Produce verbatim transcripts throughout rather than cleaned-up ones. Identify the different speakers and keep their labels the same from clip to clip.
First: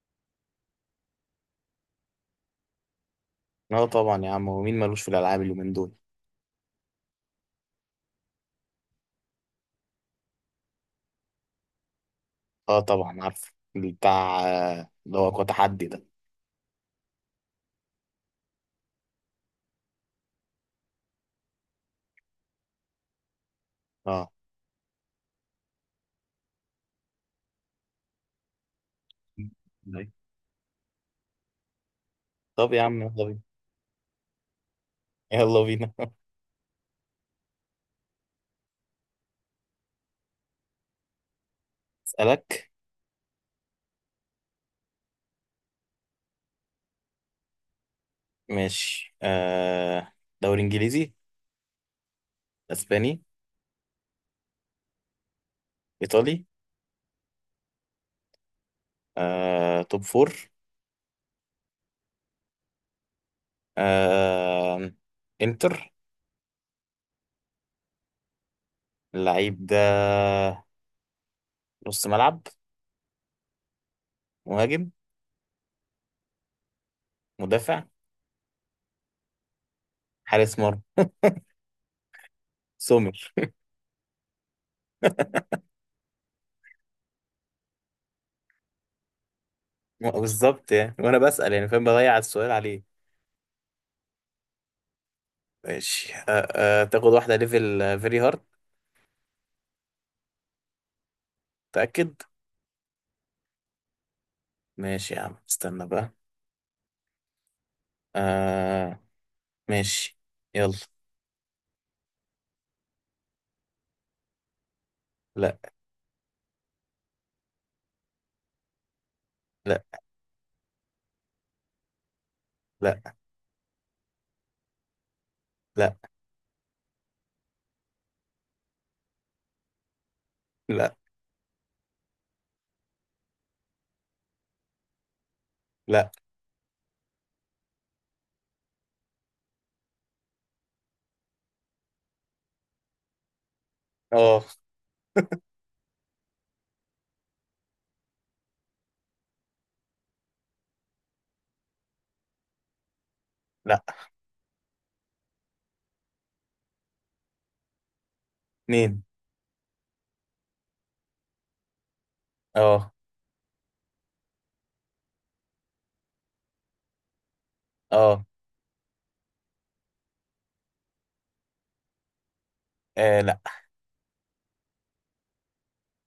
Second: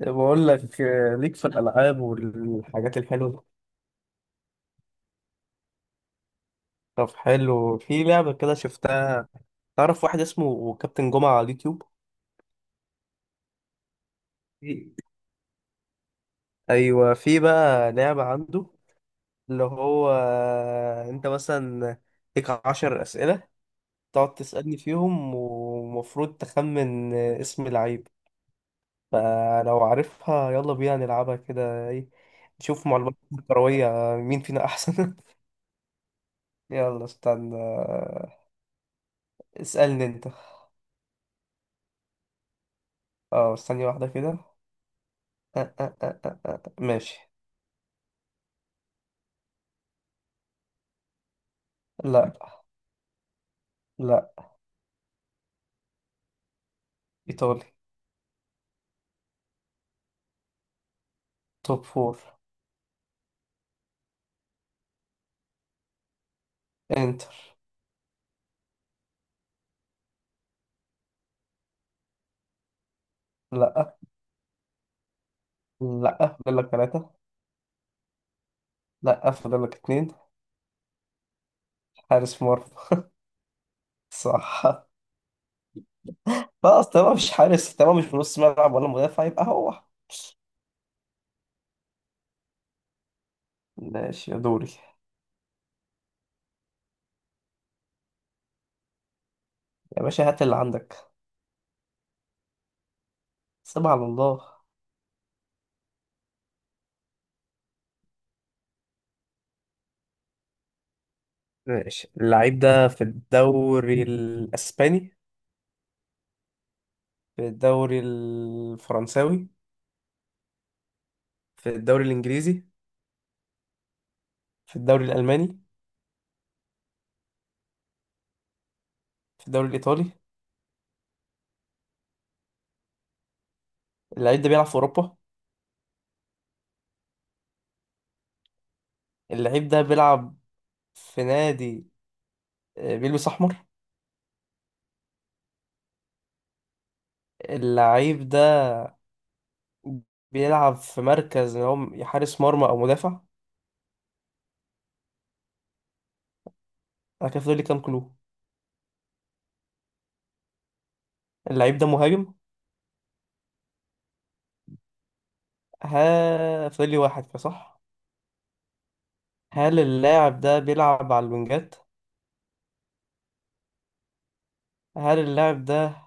Speaker 1: بقول لك آه، ليك في الألعاب والحاجات الحلوة.
Speaker 2: اه طبعا يا عم، ومين مالوش في الالعاب اليومين دول.
Speaker 1: طب حلو في لعبة كده شفتها. تعرف واحد اسمه كابتن جمعة على اليوتيوب.
Speaker 2: اه طبعا عارفه بتاع آه،
Speaker 1: في-
Speaker 2: اللي هو قوة تحدي ده.
Speaker 1: أيوة، في بقى لعبة عنده. اللي هو آه، أنت مثلا ليك عشر أسئلة.
Speaker 2: اه
Speaker 1: تقعد تسألني فيهم، ومفروض تخمن آه، اسم لعيب. فلو
Speaker 2: أيوة.
Speaker 1: عارفها يلا بينا نلعبها كده، إيه؟
Speaker 2: طب يا
Speaker 1: نشوف
Speaker 2: عم
Speaker 1: معلومات
Speaker 2: يلا بينا.
Speaker 1: كروية مين فينا أحسن.
Speaker 2: يلا بينا.
Speaker 1: يلا استنى آه، اسألني أنت.
Speaker 2: اسالك.
Speaker 1: اه، ثانية واحدة كده. آه، آه، آه، آه، آه. ماشي.
Speaker 2: ماشي آه. دوري انجليزي؟
Speaker 1: لا،
Speaker 2: اسباني؟
Speaker 1: لا.
Speaker 2: ايطالي؟
Speaker 1: إيطالي.
Speaker 2: آه توب فور.
Speaker 1: توب فور.
Speaker 2: آه انتر.
Speaker 1: إنتر.
Speaker 2: اللعيب ده نص ملعب؟
Speaker 1: لا.
Speaker 2: مهاجم؟
Speaker 1: لا، فاضل لك ثلاثة.
Speaker 2: مدافع؟
Speaker 1: لا، فاضل لك اتنين.
Speaker 2: حارس مرمى.
Speaker 1: حارس مرمى.
Speaker 2: سومر.
Speaker 1: صح. خلاص، تمام، مش حارس، تمام، مش في نص ملعب ولا مدافع، يبقى هو.
Speaker 2: بالظبط، يعني وانا بسال يعني فاهم بضيع السؤال عليه.
Speaker 1: ماشي يا دوري.
Speaker 2: ماشي أه. أه تاخد واحدة ليفل فيري هارد؟
Speaker 1: يا باشا، هات اللي عندك.
Speaker 2: متأكد؟
Speaker 1: سيبها على الله.
Speaker 2: ماشي يا عم، استنى بقى. أه. ماشي. يلا.
Speaker 1: ماشي. اللعيب ده في الدوري الأسباني؟
Speaker 2: لا.
Speaker 1: في الدوري الفرنساوي؟
Speaker 2: لا.
Speaker 1: في الدوري الإنجليزي؟
Speaker 2: لا.
Speaker 1: في الدوري الألماني؟
Speaker 2: لا.
Speaker 1: في الدوري الإيطالي؟
Speaker 2: لا.
Speaker 1: اللعيب ده بيلعب في اوروبا؟
Speaker 2: لا.
Speaker 1: اللعيب ده بيلعب في نادي آه، بيلبس احمر؟
Speaker 2: اه.
Speaker 1: اللعيب ده بيلعب في مركز اللي هو حارس مرمى او مدافع؟
Speaker 2: لا.
Speaker 1: انا كده فاضل لي كام كلو؟
Speaker 2: اتنين.
Speaker 1: اللعيب ده مهاجم؟
Speaker 2: اه.
Speaker 1: ها، فاضل لي واحد كده، صح؟
Speaker 2: اه.
Speaker 1: هل اللاعب ده بيلعب على الوينجات؟
Speaker 2: آه، لا.
Speaker 1: هل اللاعب ده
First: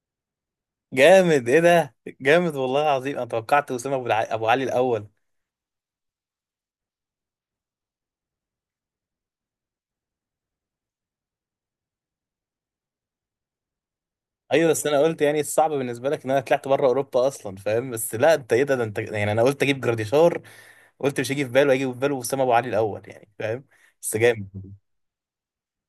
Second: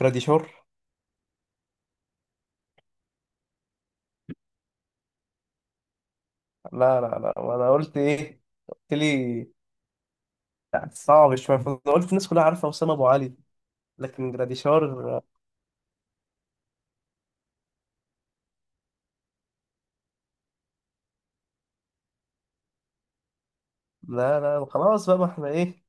Speaker 1: جراديشار؟
Speaker 2: جامد ايه ده. جامد والله العظيم، انا توقعت اسامه ابو الع- أبو علي الاول.
Speaker 1: لا، لا، لا. وانا قلت ايه؟ قلت لي يعني صعب شويه، فانا قلت الناس كلها عارفه اسامه ابو علي، لكن
Speaker 2: ايوه، بس انا قلت
Speaker 1: جراديشار.
Speaker 2: يعني الصعب بالنسبه لك ان انا طلعت بره اوروبا اصلا، فاهم؟ بس لا، انت ايه ده، ده انت يعني. انا قلت اجيب جراديشار. قلت مش هيجي في باله، هيجي في باله اسامه ابو علي الاول، يعني فاهم. بس
Speaker 1: لا، لا،
Speaker 2: جامد.
Speaker 1: خلاص بقى، ما احنا ايه.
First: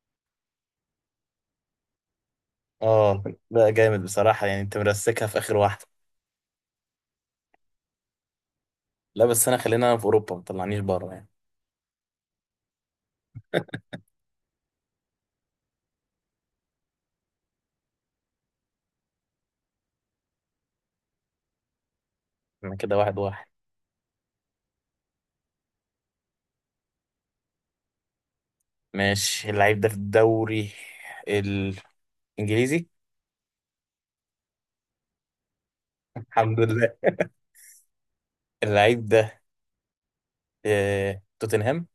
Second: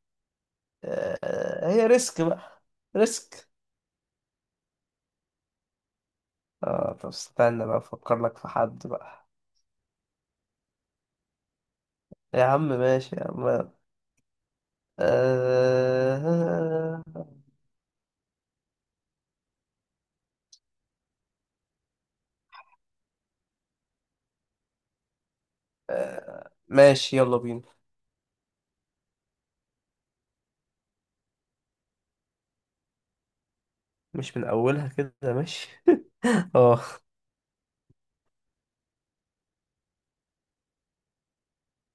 Speaker 1: آه، هي ريسك بقى.
Speaker 2: اه.
Speaker 1: ريسك.
Speaker 2: لا جامد بصراحة، يعني انت مرسكها في اخر واحدة.
Speaker 1: اه، طب استنى بقى افكر لك في حد
Speaker 2: لا
Speaker 1: بقى.
Speaker 2: بس انا، خلينا انا في اوروبا، ما طلعنيش بره يعني.
Speaker 1: يا عم ماشي يا عم. آه...
Speaker 2: انا كده واحد واحد.
Speaker 1: ماشي يلا بينا.
Speaker 2: ماشي اللعيب ده في الدوري الانجليزي.
Speaker 1: مش من اولها كده، ماشي.
Speaker 2: الحمد
Speaker 1: اه.
Speaker 2: لله. اللعيب ده في توتنهام؟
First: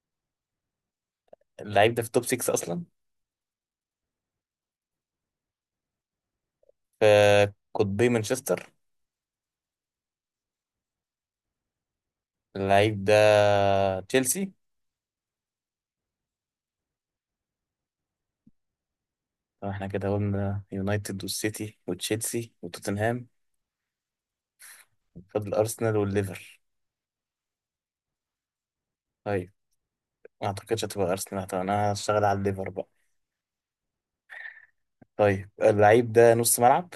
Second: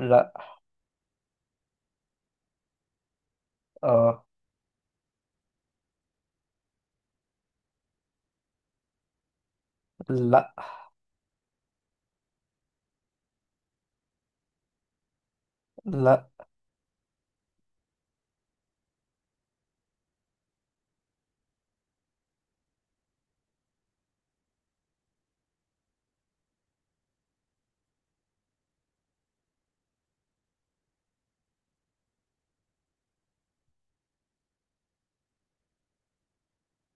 Speaker 1: لا.
Speaker 2: اللعيب ده في توب ستة اصلا؟
Speaker 1: اه.
Speaker 2: في قطبي مانشستر؟
Speaker 1: لا.
Speaker 2: اللعيب ده تشيلسي؟
Speaker 1: لا.
Speaker 2: طب احنا كده قلنا يونايتد والسيتي وتشيلسي وتوتنهام، فاضل ارسنال والليفر. طيب. ما اعتقدش هتبقى ارسنال، طب انا هشتغل على الليفر بقى. طيب، اللعيب ده نص ملعب؟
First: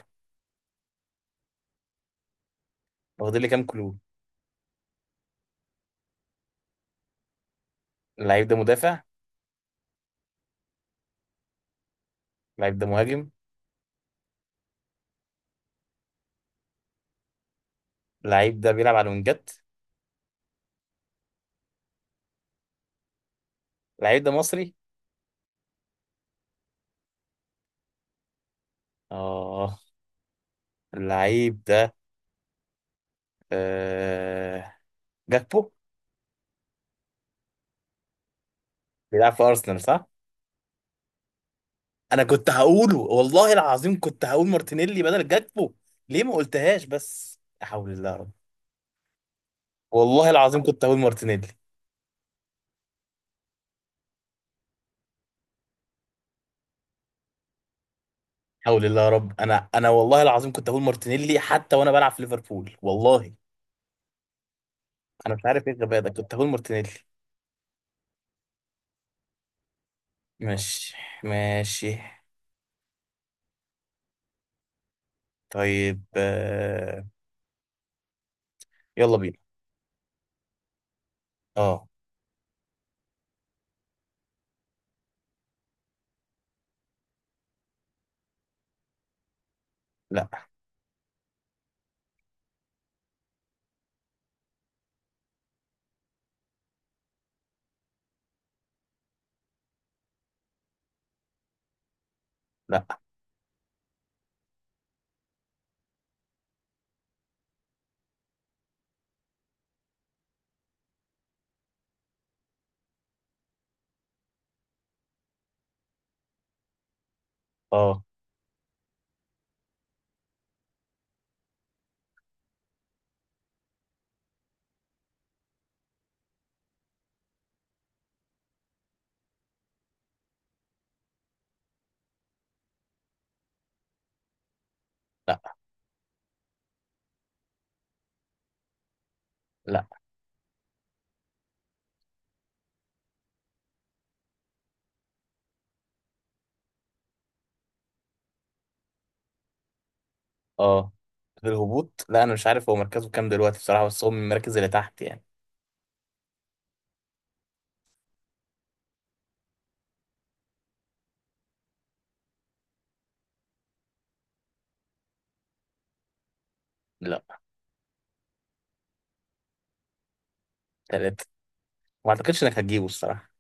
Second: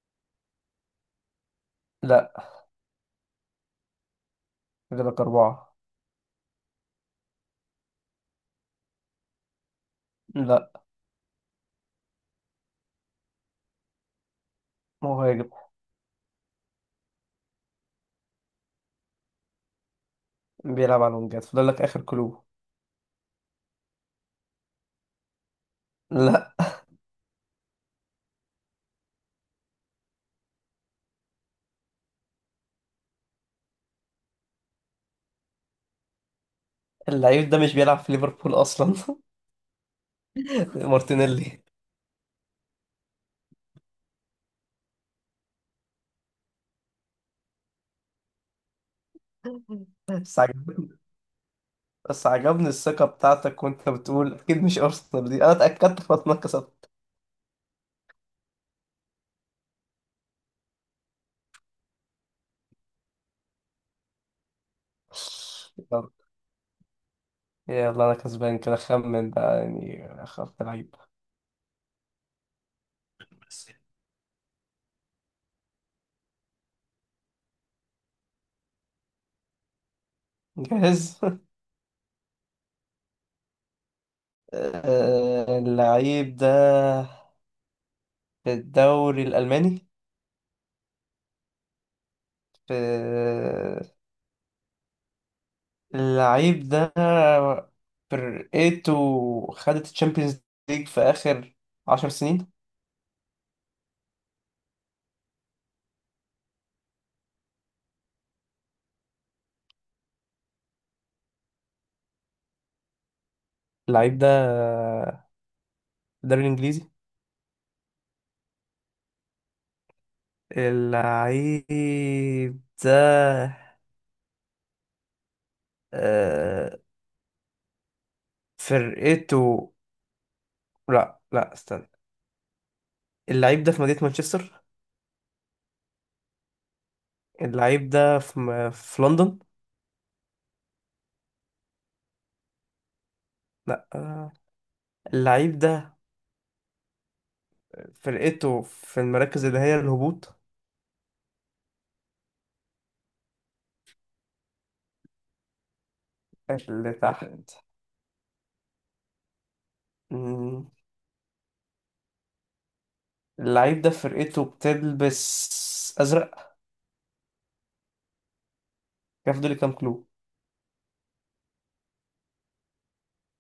Speaker 1: لا،
Speaker 2: واخدين لي كام كلو؟
Speaker 1: فاضل لك اربعة.
Speaker 2: اللعيب ده مدافع؟
Speaker 1: لا.
Speaker 2: اللعيب ده مهاجم؟
Speaker 1: مهاجم.
Speaker 2: اللعيب ده بيلعب على الوينجات؟
Speaker 1: بيلعب على الونجات، فاضل لك اخر كلو.
Speaker 2: اللعيب ده مصري؟
Speaker 1: لا.
Speaker 2: اه. اللعيب ده آه... جاكبو.
Speaker 1: اللعيب ده مش بيلعب في ليفربول اصلا.
Speaker 2: بيلعب في ارسنال صح؟
Speaker 1: مارتينيلي.
Speaker 2: انا كنت هقوله، والله العظيم كنت هقول مارتينيلي بدل جاكبو. ليه ما قلتهاش؟ بس لا حول الله يا رب. والله
Speaker 1: بس
Speaker 2: العظيم كنت
Speaker 1: عجب-
Speaker 2: هقول مارتينيلي.
Speaker 1: بس عجبني الثقة بتاعتك، وانت بتقول اكيد مش ارسنال. دي انا اتأكدت فانا كسبت.
Speaker 2: حول الله يا رب، انا انا والله العظيم كنت هقول مارتينيلي، حتى وانا بلعب في ليفربول والله. انا مش عارف ايه الغباء
Speaker 1: يلا.
Speaker 2: ده، كنت هقول مارتينيلي.
Speaker 1: يلا، انا كسبان كده، خمن بقى يعني اخاف لعيب.
Speaker 2: ماشي. ماشي. طيب آه، يلا بينا.
Speaker 1: جاهز.
Speaker 2: اه.
Speaker 1: آه، اللعيب ده في الدوري الألماني؟
Speaker 2: لا.
Speaker 1: في اللعيب ده فرقته خدت الشامبيونز ليج في آخر عشر سنين؟
Speaker 2: لا.
Speaker 1: اللعيب ده في الدوري الإنجليزي؟
Speaker 2: اه.
Speaker 1: اللعيب ده آه، فرقته، لا لا استنى. اللعيب ده في مدينة مانشستر؟
Speaker 2: لا.
Speaker 1: اللعيب ده في م... في لندن؟
Speaker 2: لا.
Speaker 1: لا. آه، اللعيب ده فرقته في المراكز اللي هي الهبوط؟
Speaker 2: اه. الهبوط، لا انا مش عارف هو مركزه كام دلوقتي بصراحة، بس هو من المراكز اللي تحت يعني.
Speaker 1: اللي تحت. مم، اللعيب ده فرقته بتلبس أزرق؟
Speaker 2: لا.
Speaker 1: كيف دول كام كلو؟
Speaker 2: تلاتة. ما اعتقدش انك هتجيبه الصراحة.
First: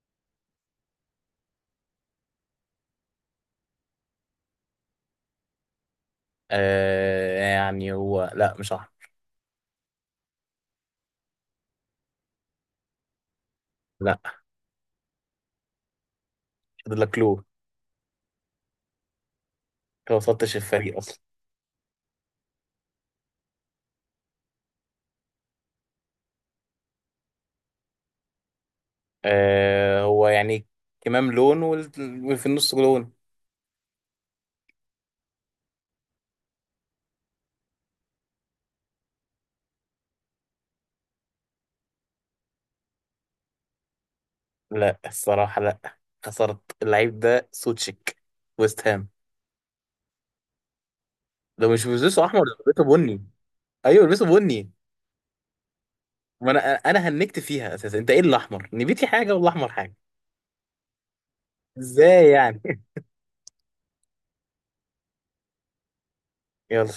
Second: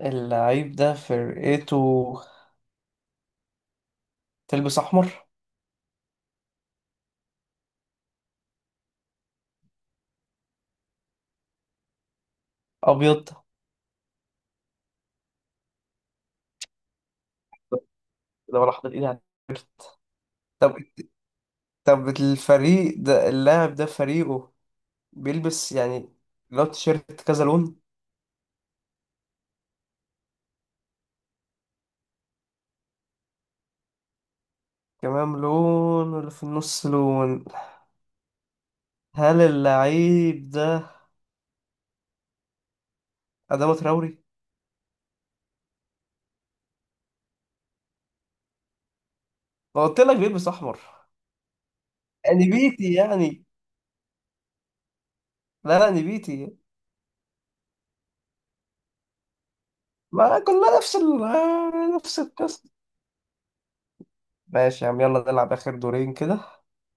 Speaker 1: اللعيب ده فرقته تلبس أحمر؟
Speaker 2: آه يعني هو، لا مش صح.
Speaker 1: أبيض؟
Speaker 2: لا، فاضل لك لون.
Speaker 1: طب، ده ولا حاطط إيدي على-
Speaker 2: انت ما وصلتش
Speaker 1: طب
Speaker 2: الفريق اصلا.
Speaker 1: طب الفريق ده اللاعب ده فريقه بيلبس يعني، لو تيشيرت كذا لون؟
Speaker 2: آه هو يعني كمام لون وال- وفي النص لون.
Speaker 1: كمان لون واللي في النص لون. هل اللعيب ده أدامة تراوري؟
Speaker 2: لا الصراحة لا. خسرت. اللعيب ده سوتشيك، ويست هام.
Speaker 1: ما قلت لك بيلبس أحمر.
Speaker 2: ده مش بيلبسوا احمر، ده
Speaker 1: نبيتي
Speaker 2: بيلبسوا بني.
Speaker 1: يعني.
Speaker 2: ايوه بيلبسوا بني.
Speaker 1: لا، لا،
Speaker 2: ما
Speaker 1: نبيتي.
Speaker 2: انا انا هنكت فيها اساسا، انت ايه؟ الاحمر نبيتي حاجه والاحمر حاجه.
Speaker 1: ما كلها نفس ال نفس
Speaker 2: ازاي
Speaker 1: القصة.
Speaker 2: يعني؟
Speaker 1: ماشي يا عم، يلا نلعب آخر دورين كده.
Speaker 2: يلا.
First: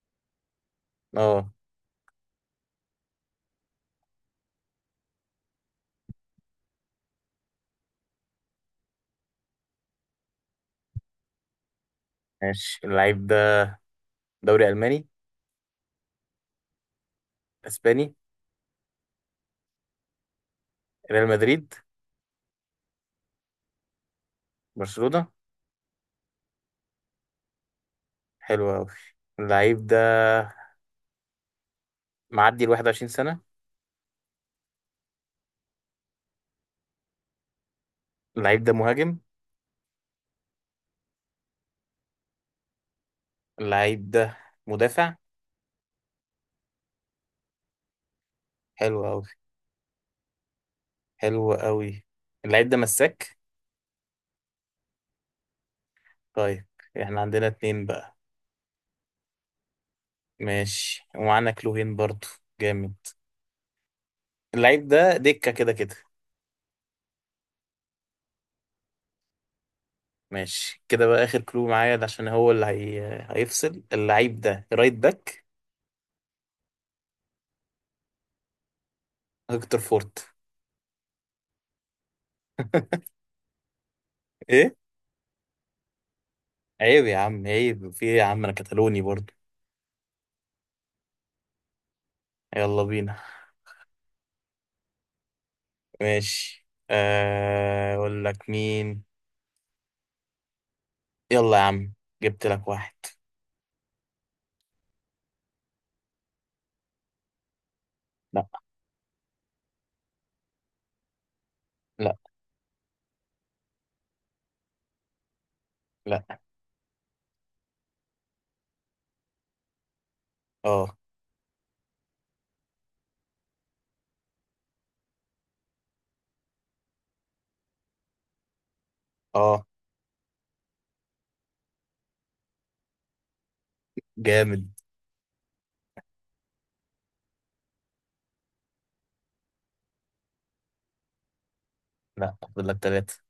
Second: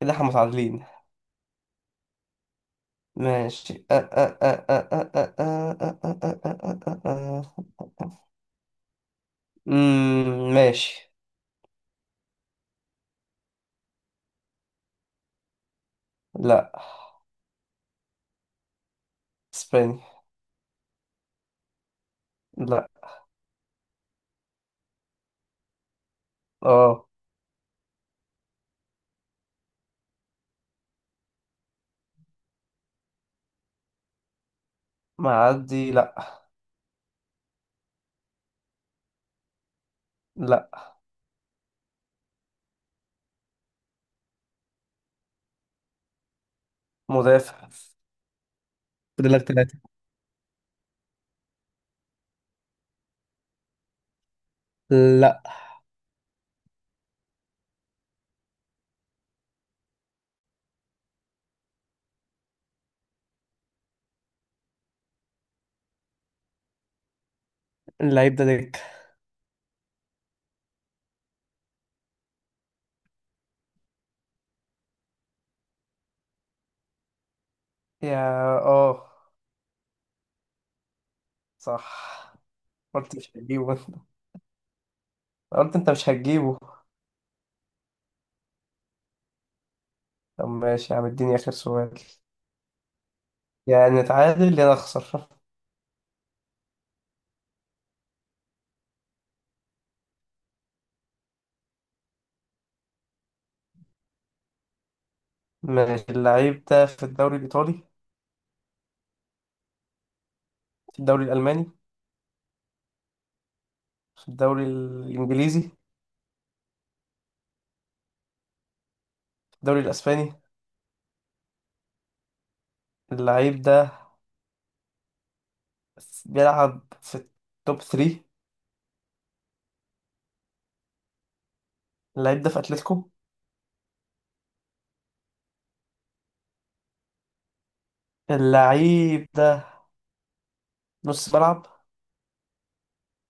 Speaker 1: كده احنا متعادلين.
Speaker 2: اه.
Speaker 1: ماشي. امم ماشي.
Speaker 2: ماشي اللعيب ده دوري الماني؟
Speaker 1: لا.
Speaker 2: اسباني؟
Speaker 1: اسباني.
Speaker 2: ريال مدريد؟
Speaker 1: لا.
Speaker 2: برشلونه؟
Speaker 1: اه.
Speaker 2: حلو قوي. اللعيب ده معدي ال واحد وعشرين سنه؟
Speaker 1: معدي؟ لا.
Speaker 2: اللعيب ده مهاجم؟
Speaker 1: لا.
Speaker 2: اللعيب ده مدافع؟
Speaker 1: مدافع.
Speaker 2: حلو قوي.
Speaker 1: فاضل لك ثلاثة.
Speaker 2: حلو قوي. اللعيب ده مساك؟
Speaker 1: لا.
Speaker 2: طيب. احنا عندنا اتنين بقى. ماشي، ومعانا كلوهين برضو. جامد. اللعيب ده دكه كده كده؟
Speaker 1: اللعيب ده دكة؟
Speaker 2: ماشي كده بقى، آخر كلو معايا ده عشان هو اللي هي... هيفصل. اللعيب ده رايت باك.
Speaker 1: يا. اه.
Speaker 2: هيكتور فورت.
Speaker 1: صح. قلت مش هتجيبه. انت؟
Speaker 2: ايه؟
Speaker 1: قلت انت مش هتجيبه.
Speaker 2: عيب يا عم، عيب في ايه يا عم، انا كتالوني برضو.
Speaker 1: طب ماشي يا عم، اديني اخر سؤال.
Speaker 2: يلا بينا.
Speaker 1: يعني نتعادل يا نخسر.
Speaker 2: ماشي آه، اقول لك مين. يلا يا عم، جبت لك واحد.
Speaker 1: ماشي. اللعيب ده في الدوري الايطالي؟
Speaker 2: لا.
Speaker 1: في الدوري الالماني؟
Speaker 2: لا.
Speaker 1: في الدوري الانجليزي؟ في
Speaker 2: لا.
Speaker 1: الدوري الاسباني؟
Speaker 2: اه.
Speaker 1: اللعيب ده بيلعب في التوب ثلاثة؟
Speaker 2: اه.
Speaker 1: اللعيب ده في اتلتيكو؟
Speaker 2: جامد.
Speaker 1: اللعيب ده نص ملعب؟
Speaker 2: لا فاضل لك ثلاثة.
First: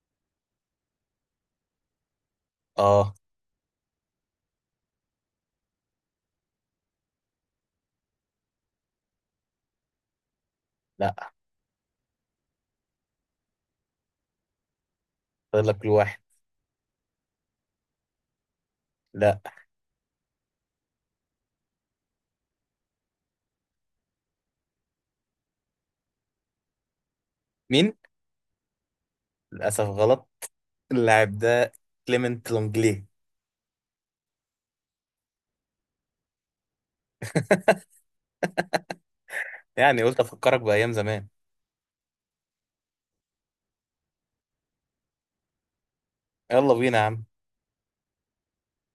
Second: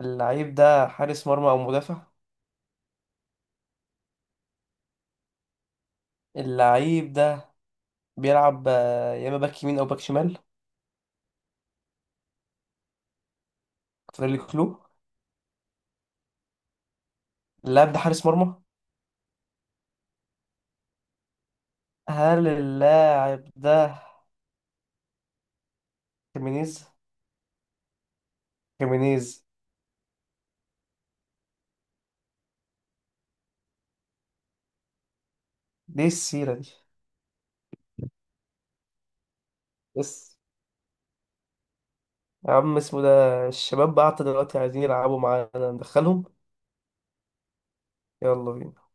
Speaker 1: اللعيب ده حارس مرمى او مدافع؟
Speaker 2: اه.
Speaker 1: اللعيب ده بيلعب آه، يا اما باك يمين او باك شمال؟
Speaker 2: لا
Speaker 1: فاضل لي كلو.
Speaker 2: فاضل لك الواحد.
Speaker 1: اللاعب ده حارس مرمى؟
Speaker 2: لا.
Speaker 1: هل اللاعب ده خيمينيز؟
Speaker 2: مين؟
Speaker 1: خيمينيز.
Speaker 2: للاسف غلط. اللاعب ده كليمنت لونجلي.
Speaker 1: ليه السيرة دي؟
Speaker 2: يعني قلت
Speaker 1: بس
Speaker 2: افكرك بايام زمان.
Speaker 1: يا عم، اسمه ده. الشباب بعت دلوقتي عايزين يلعبوا معانا، ندخلهم؟
Speaker 2: يلا بينا يا عم.
Speaker 1: يلا بينا.